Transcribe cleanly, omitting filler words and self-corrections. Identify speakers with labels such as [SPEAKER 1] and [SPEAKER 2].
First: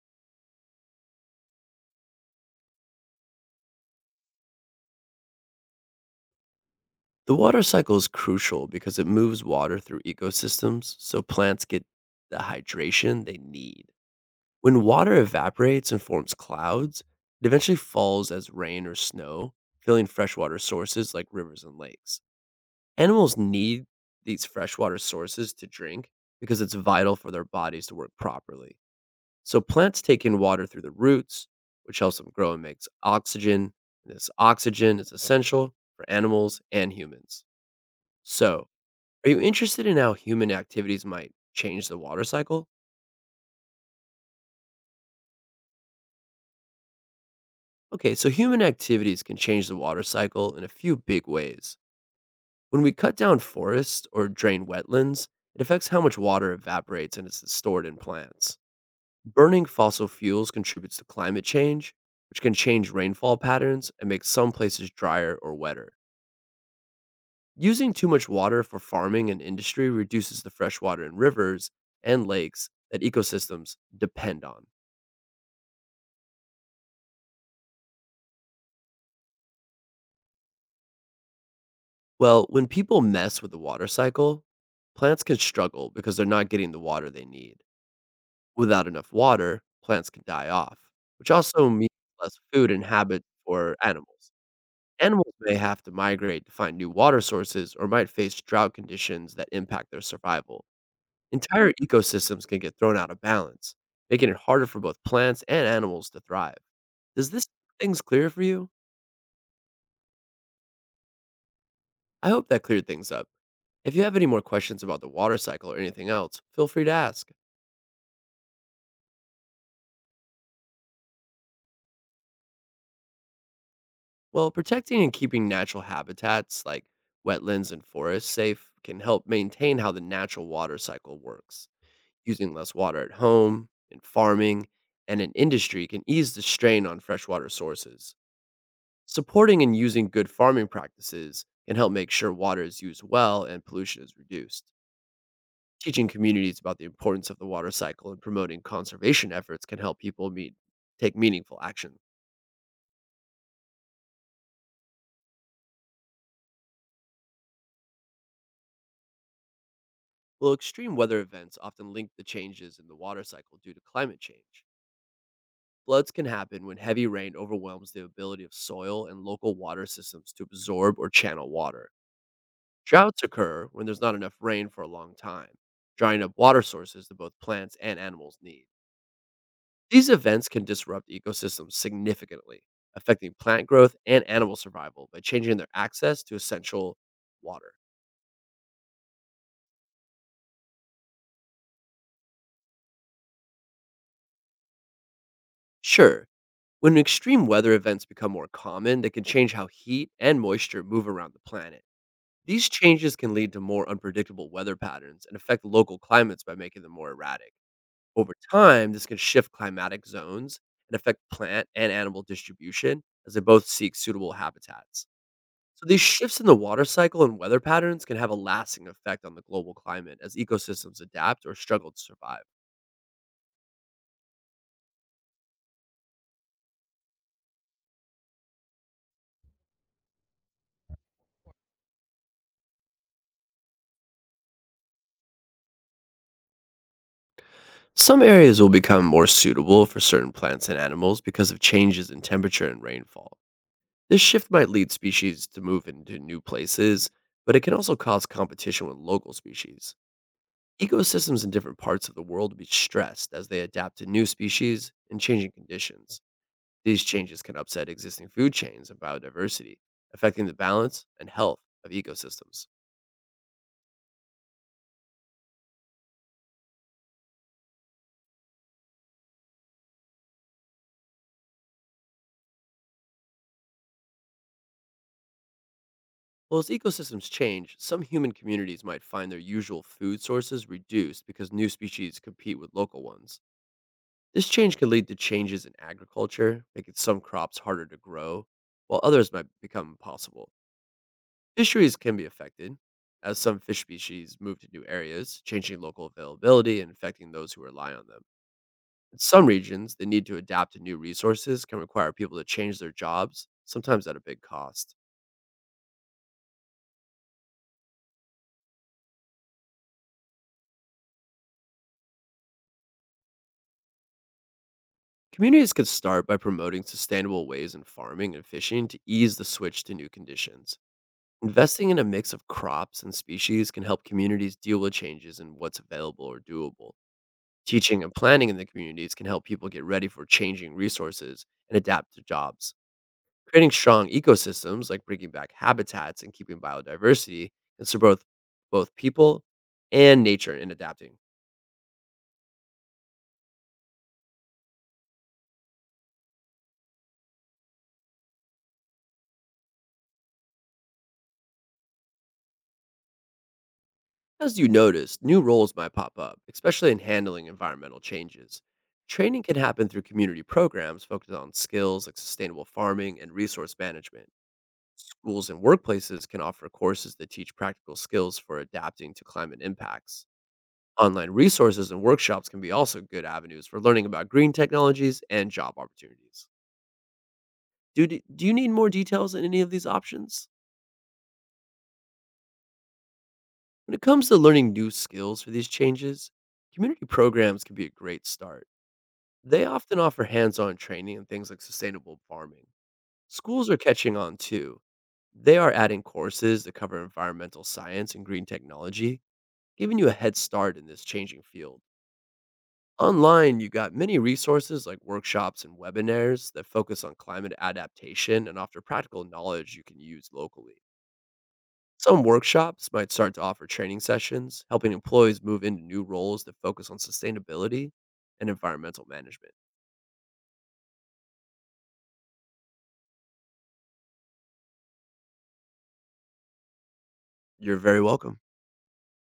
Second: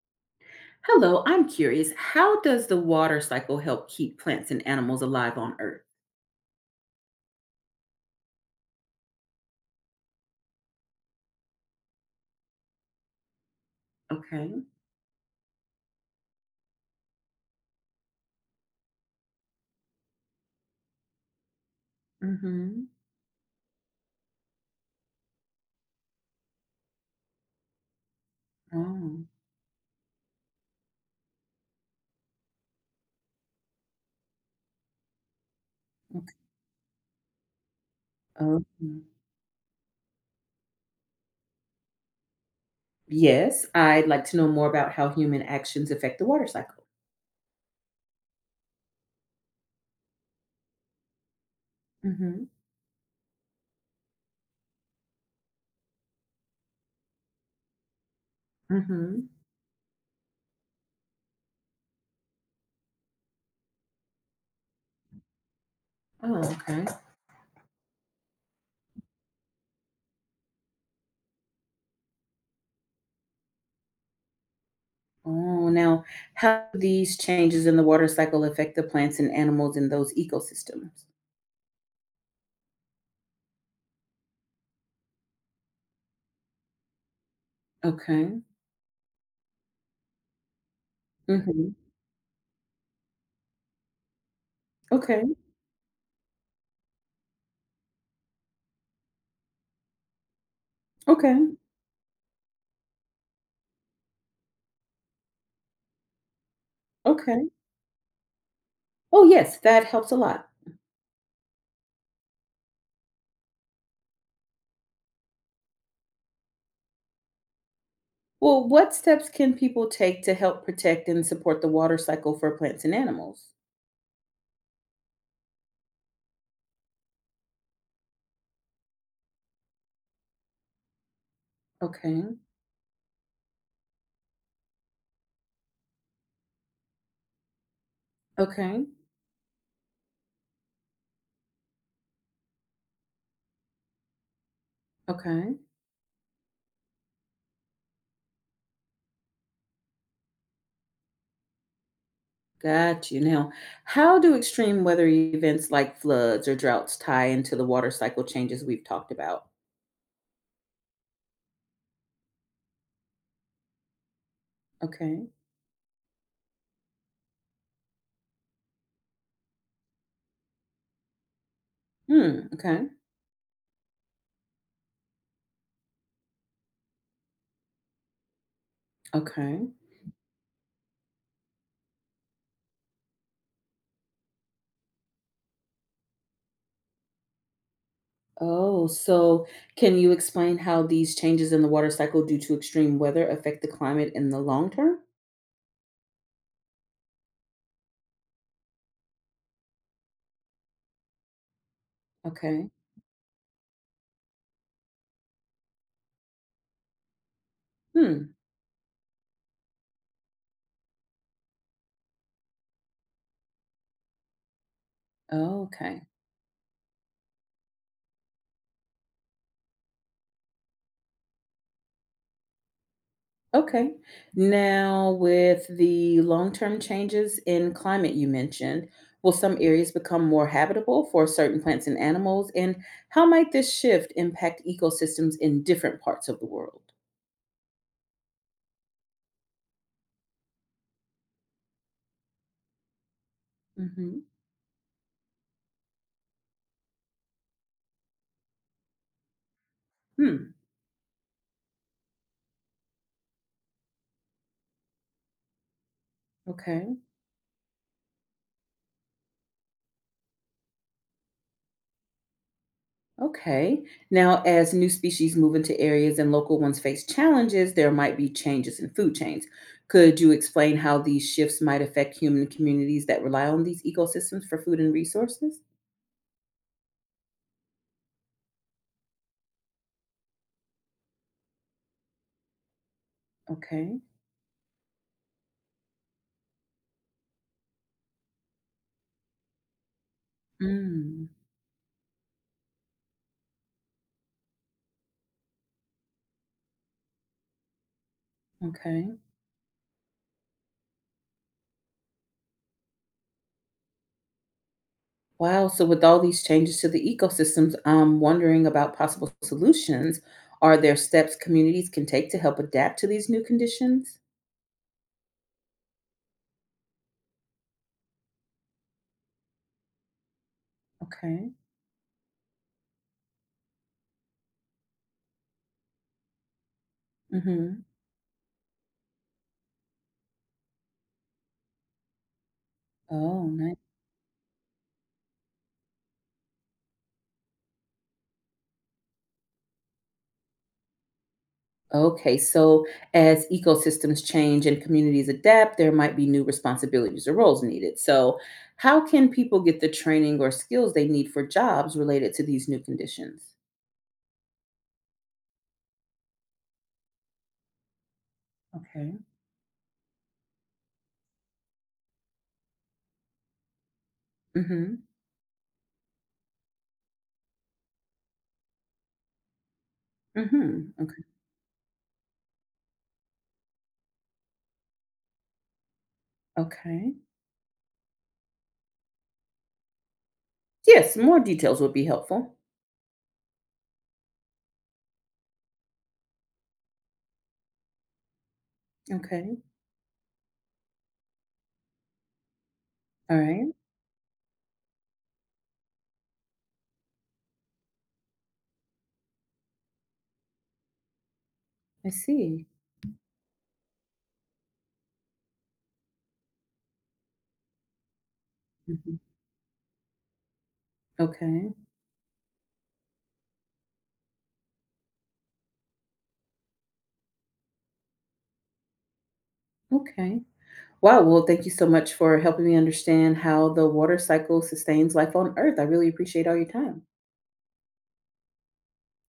[SPEAKER 1] Hello, I'm curious. How does the water cycle help keep plants and animals alive on Earth?
[SPEAKER 2] The water cycle is crucial because it moves water through ecosystems so plants get the hydration they need.
[SPEAKER 1] Okay.
[SPEAKER 2] When water evaporates and forms clouds, it eventually falls as rain or snow, filling freshwater sources like rivers and lakes.
[SPEAKER 1] Mm-hmm.
[SPEAKER 2] Animals need these freshwater sources to drink because it's vital for their bodies to work properly.
[SPEAKER 1] Oh,
[SPEAKER 2] So plants take in water through the roots, which helps them grow and makes oxygen. This oxygen is essential for
[SPEAKER 1] okay.
[SPEAKER 2] animals and humans.
[SPEAKER 1] Oh,
[SPEAKER 2] So,
[SPEAKER 1] mm.
[SPEAKER 2] are you interested in how human activities might change the water cycle?
[SPEAKER 1] Yes, I'd like to know more about how human actions affect the water cycle.
[SPEAKER 2] Okay, so human activities can change the water cycle in a few big ways.
[SPEAKER 1] Mm-hmm.
[SPEAKER 2] When we cut down forests or drain wetlands, it affects how much water evaporates and is stored in plants.
[SPEAKER 1] Mm-hmm.
[SPEAKER 2] Burning fossil fuels contributes to climate change, which can change rainfall patterns and make some places drier or wetter.
[SPEAKER 1] Oh, okay.
[SPEAKER 2] Using too much water for farming and industry reduces the freshwater in rivers and lakes that ecosystems depend on.
[SPEAKER 1] Oh, now how do these changes in the water cycle affect the plants and animals in those ecosystems?
[SPEAKER 2] Well, when people mess with the water cycle, plants can struggle because they're not getting the water they need.
[SPEAKER 1] Okay.
[SPEAKER 2] Without enough water, plants can die off, which
[SPEAKER 1] Mm-hmm.
[SPEAKER 2] also means less food and habit for animals.
[SPEAKER 1] Okay.
[SPEAKER 2] Animals may have to migrate to find new water sources or might face drought conditions that impact their survival.
[SPEAKER 1] Okay.
[SPEAKER 2] Entire ecosystems can get thrown out of balance, making it harder for both plants and animals to thrive. Does this
[SPEAKER 1] Okay.
[SPEAKER 2] things clear for you?
[SPEAKER 1] Oh, yes, that helps a lot.
[SPEAKER 2] I hope that cleared things up. If you have any more questions about the water cycle or anything else, feel free to ask.
[SPEAKER 1] Well, what steps can people take to help protect and support the water cycle for plants and animals?
[SPEAKER 2] Well, protecting and keeping natural habitats like wetlands and forests safe can help maintain how the natural water cycle works.
[SPEAKER 1] Okay,
[SPEAKER 2] Using less water at home, in farming, and in industry can ease the strain on freshwater sources.
[SPEAKER 1] okay,
[SPEAKER 2] Supporting and using good farming practices can help make sure water is used well and pollution is reduced.
[SPEAKER 1] okay.
[SPEAKER 2] Teaching communities about the importance of the water cycle and promoting conservation efforts can help people meet, take meaningful action.
[SPEAKER 1] Got you. Now, how do extreme weather events like floods or droughts tie into the water cycle changes we've talked about?
[SPEAKER 2] While extreme weather events often link the changes in the water cycle due to climate change,
[SPEAKER 1] Okay.
[SPEAKER 2] floods can happen when heavy rain overwhelms the ability of soil and local water systems to absorb or channel water.
[SPEAKER 1] Hmm. Okay.
[SPEAKER 2] Droughts occur when there's not enough rain for a long time, drying up water sources that both plants and animals need.
[SPEAKER 1] Okay.
[SPEAKER 2] These events can disrupt ecosystems significantly, affecting plant growth and animal survival by changing their access to essential water.
[SPEAKER 1] Oh, so can you explain how these changes in the water cycle due to extreme weather affect the climate in the long term?
[SPEAKER 2] Sure, when extreme weather events become more common, they can change how heat and moisture move around the planet. These
[SPEAKER 1] Okay.
[SPEAKER 2] changes can lead to more unpredictable weather patterns and affect local climates by making them more erratic.
[SPEAKER 1] Hmm.
[SPEAKER 2] Over time, this can shift climatic zones and affect plant and animal distribution as they both seek suitable habitats. So these
[SPEAKER 1] Okay.
[SPEAKER 2] shifts in the water cycle and weather patterns can have a lasting effect on the global climate as ecosystems adapt or struggle to survive.
[SPEAKER 1] Okay. Now, with the long term changes in climate you mentioned, will some areas become more habitable for certain plants and animals? And how might this shift impact ecosystems in different parts of the world?
[SPEAKER 2] Some areas will become more suitable for certain plants and animals because of changes in temperature and rainfall. This
[SPEAKER 1] Hmm.
[SPEAKER 2] shift might lead species to move into new places, but it can also cause competition with local species.
[SPEAKER 1] Hmm.
[SPEAKER 2] Ecosystems in different parts of the world will be stressed as they adapt to new species and changing conditions.
[SPEAKER 1] Okay.
[SPEAKER 2] These changes can upset existing food chains and biodiversity, affecting the balance and health of ecosystems.
[SPEAKER 1] Okay. Now, as new species move into areas and local ones face challenges, there might be changes in food chains. Could you explain how these shifts might affect human communities that rely on these ecosystems for food and resources?
[SPEAKER 2] Well, as ecosystems change, some human communities might find their usual food sources reduced because new species compete with local ones.
[SPEAKER 1] Okay.
[SPEAKER 2] This change can lead to changes in agriculture, making some crops harder to grow, while others might become impossible.
[SPEAKER 1] Mm.
[SPEAKER 2] Fisheries can be affected, as some fish species move to new areas, changing local availability and affecting those who rely on them.
[SPEAKER 1] Okay.
[SPEAKER 2] In some regions, the need to adapt to new resources can require people to change their jobs, sometimes at a big cost.
[SPEAKER 1] Wow. So with all these changes to the ecosystems, I'm wondering about possible solutions. Are there steps communities can take to help adapt to these new conditions?
[SPEAKER 2] Communities could start by promoting sustainable ways in farming and fishing to ease the switch to new conditions.
[SPEAKER 1] Okay.
[SPEAKER 2] Investing in a mix of crops and species can help communities deal with changes in what's available or doable.
[SPEAKER 1] Mm-hmm.
[SPEAKER 2] Teaching and planning in the communities can help people get ready for changing resources and adapt to jobs.
[SPEAKER 1] Oh,
[SPEAKER 2] Creating
[SPEAKER 1] nice.
[SPEAKER 2] strong ecosystems, like bringing back habitats and keeping biodiversity, can support both people and nature in adapting.
[SPEAKER 1] Okay. So as ecosystems change and communities adapt, there might be new responsibilities or roles needed. So how can people get the training or skills they need for jobs related to these new conditions?
[SPEAKER 2] As you notice, new roles might pop up, especially in handling environmental changes.
[SPEAKER 1] Okay.
[SPEAKER 2] Training can happen through community programs focused on skills like sustainable farming and resource management.
[SPEAKER 1] Mm-hmm.
[SPEAKER 2] Schools and workplaces can offer courses that teach practical skills for adapting to climate impacts.
[SPEAKER 1] Mm-hmm. Okay.
[SPEAKER 2] Online resources and workshops can be also good avenues for learning about green technologies and job opportunities.
[SPEAKER 1] Okay.
[SPEAKER 2] Do you need more details in any of these options?
[SPEAKER 1] Yes, more details would be helpful.
[SPEAKER 2] When it comes to learning new skills for these changes, community programs can be a great start.
[SPEAKER 1] Okay.
[SPEAKER 2] They often offer hands-on training in things like sustainable farming.
[SPEAKER 1] All
[SPEAKER 2] Schools
[SPEAKER 1] right.
[SPEAKER 2] are catching on too. They are adding courses that cover environmental science and green technology, giving you a head start in this changing field.
[SPEAKER 1] I see.
[SPEAKER 2] Online, you got many resources like workshops and webinars that focus on climate adaptation and offer
[SPEAKER 1] Mhm.
[SPEAKER 2] practical knowledge you can use locally.
[SPEAKER 1] Okay,
[SPEAKER 2] Some workshops might start to offer training sessions, helping employees move into new roles that focus on sustainability and environmental management.
[SPEAKER 1] okay. Wow, well, thank you so much for helping me understand how the water cycle sustains life on Earth. I really appreciate all your time.
[SPEAKER 2] You're very welcome.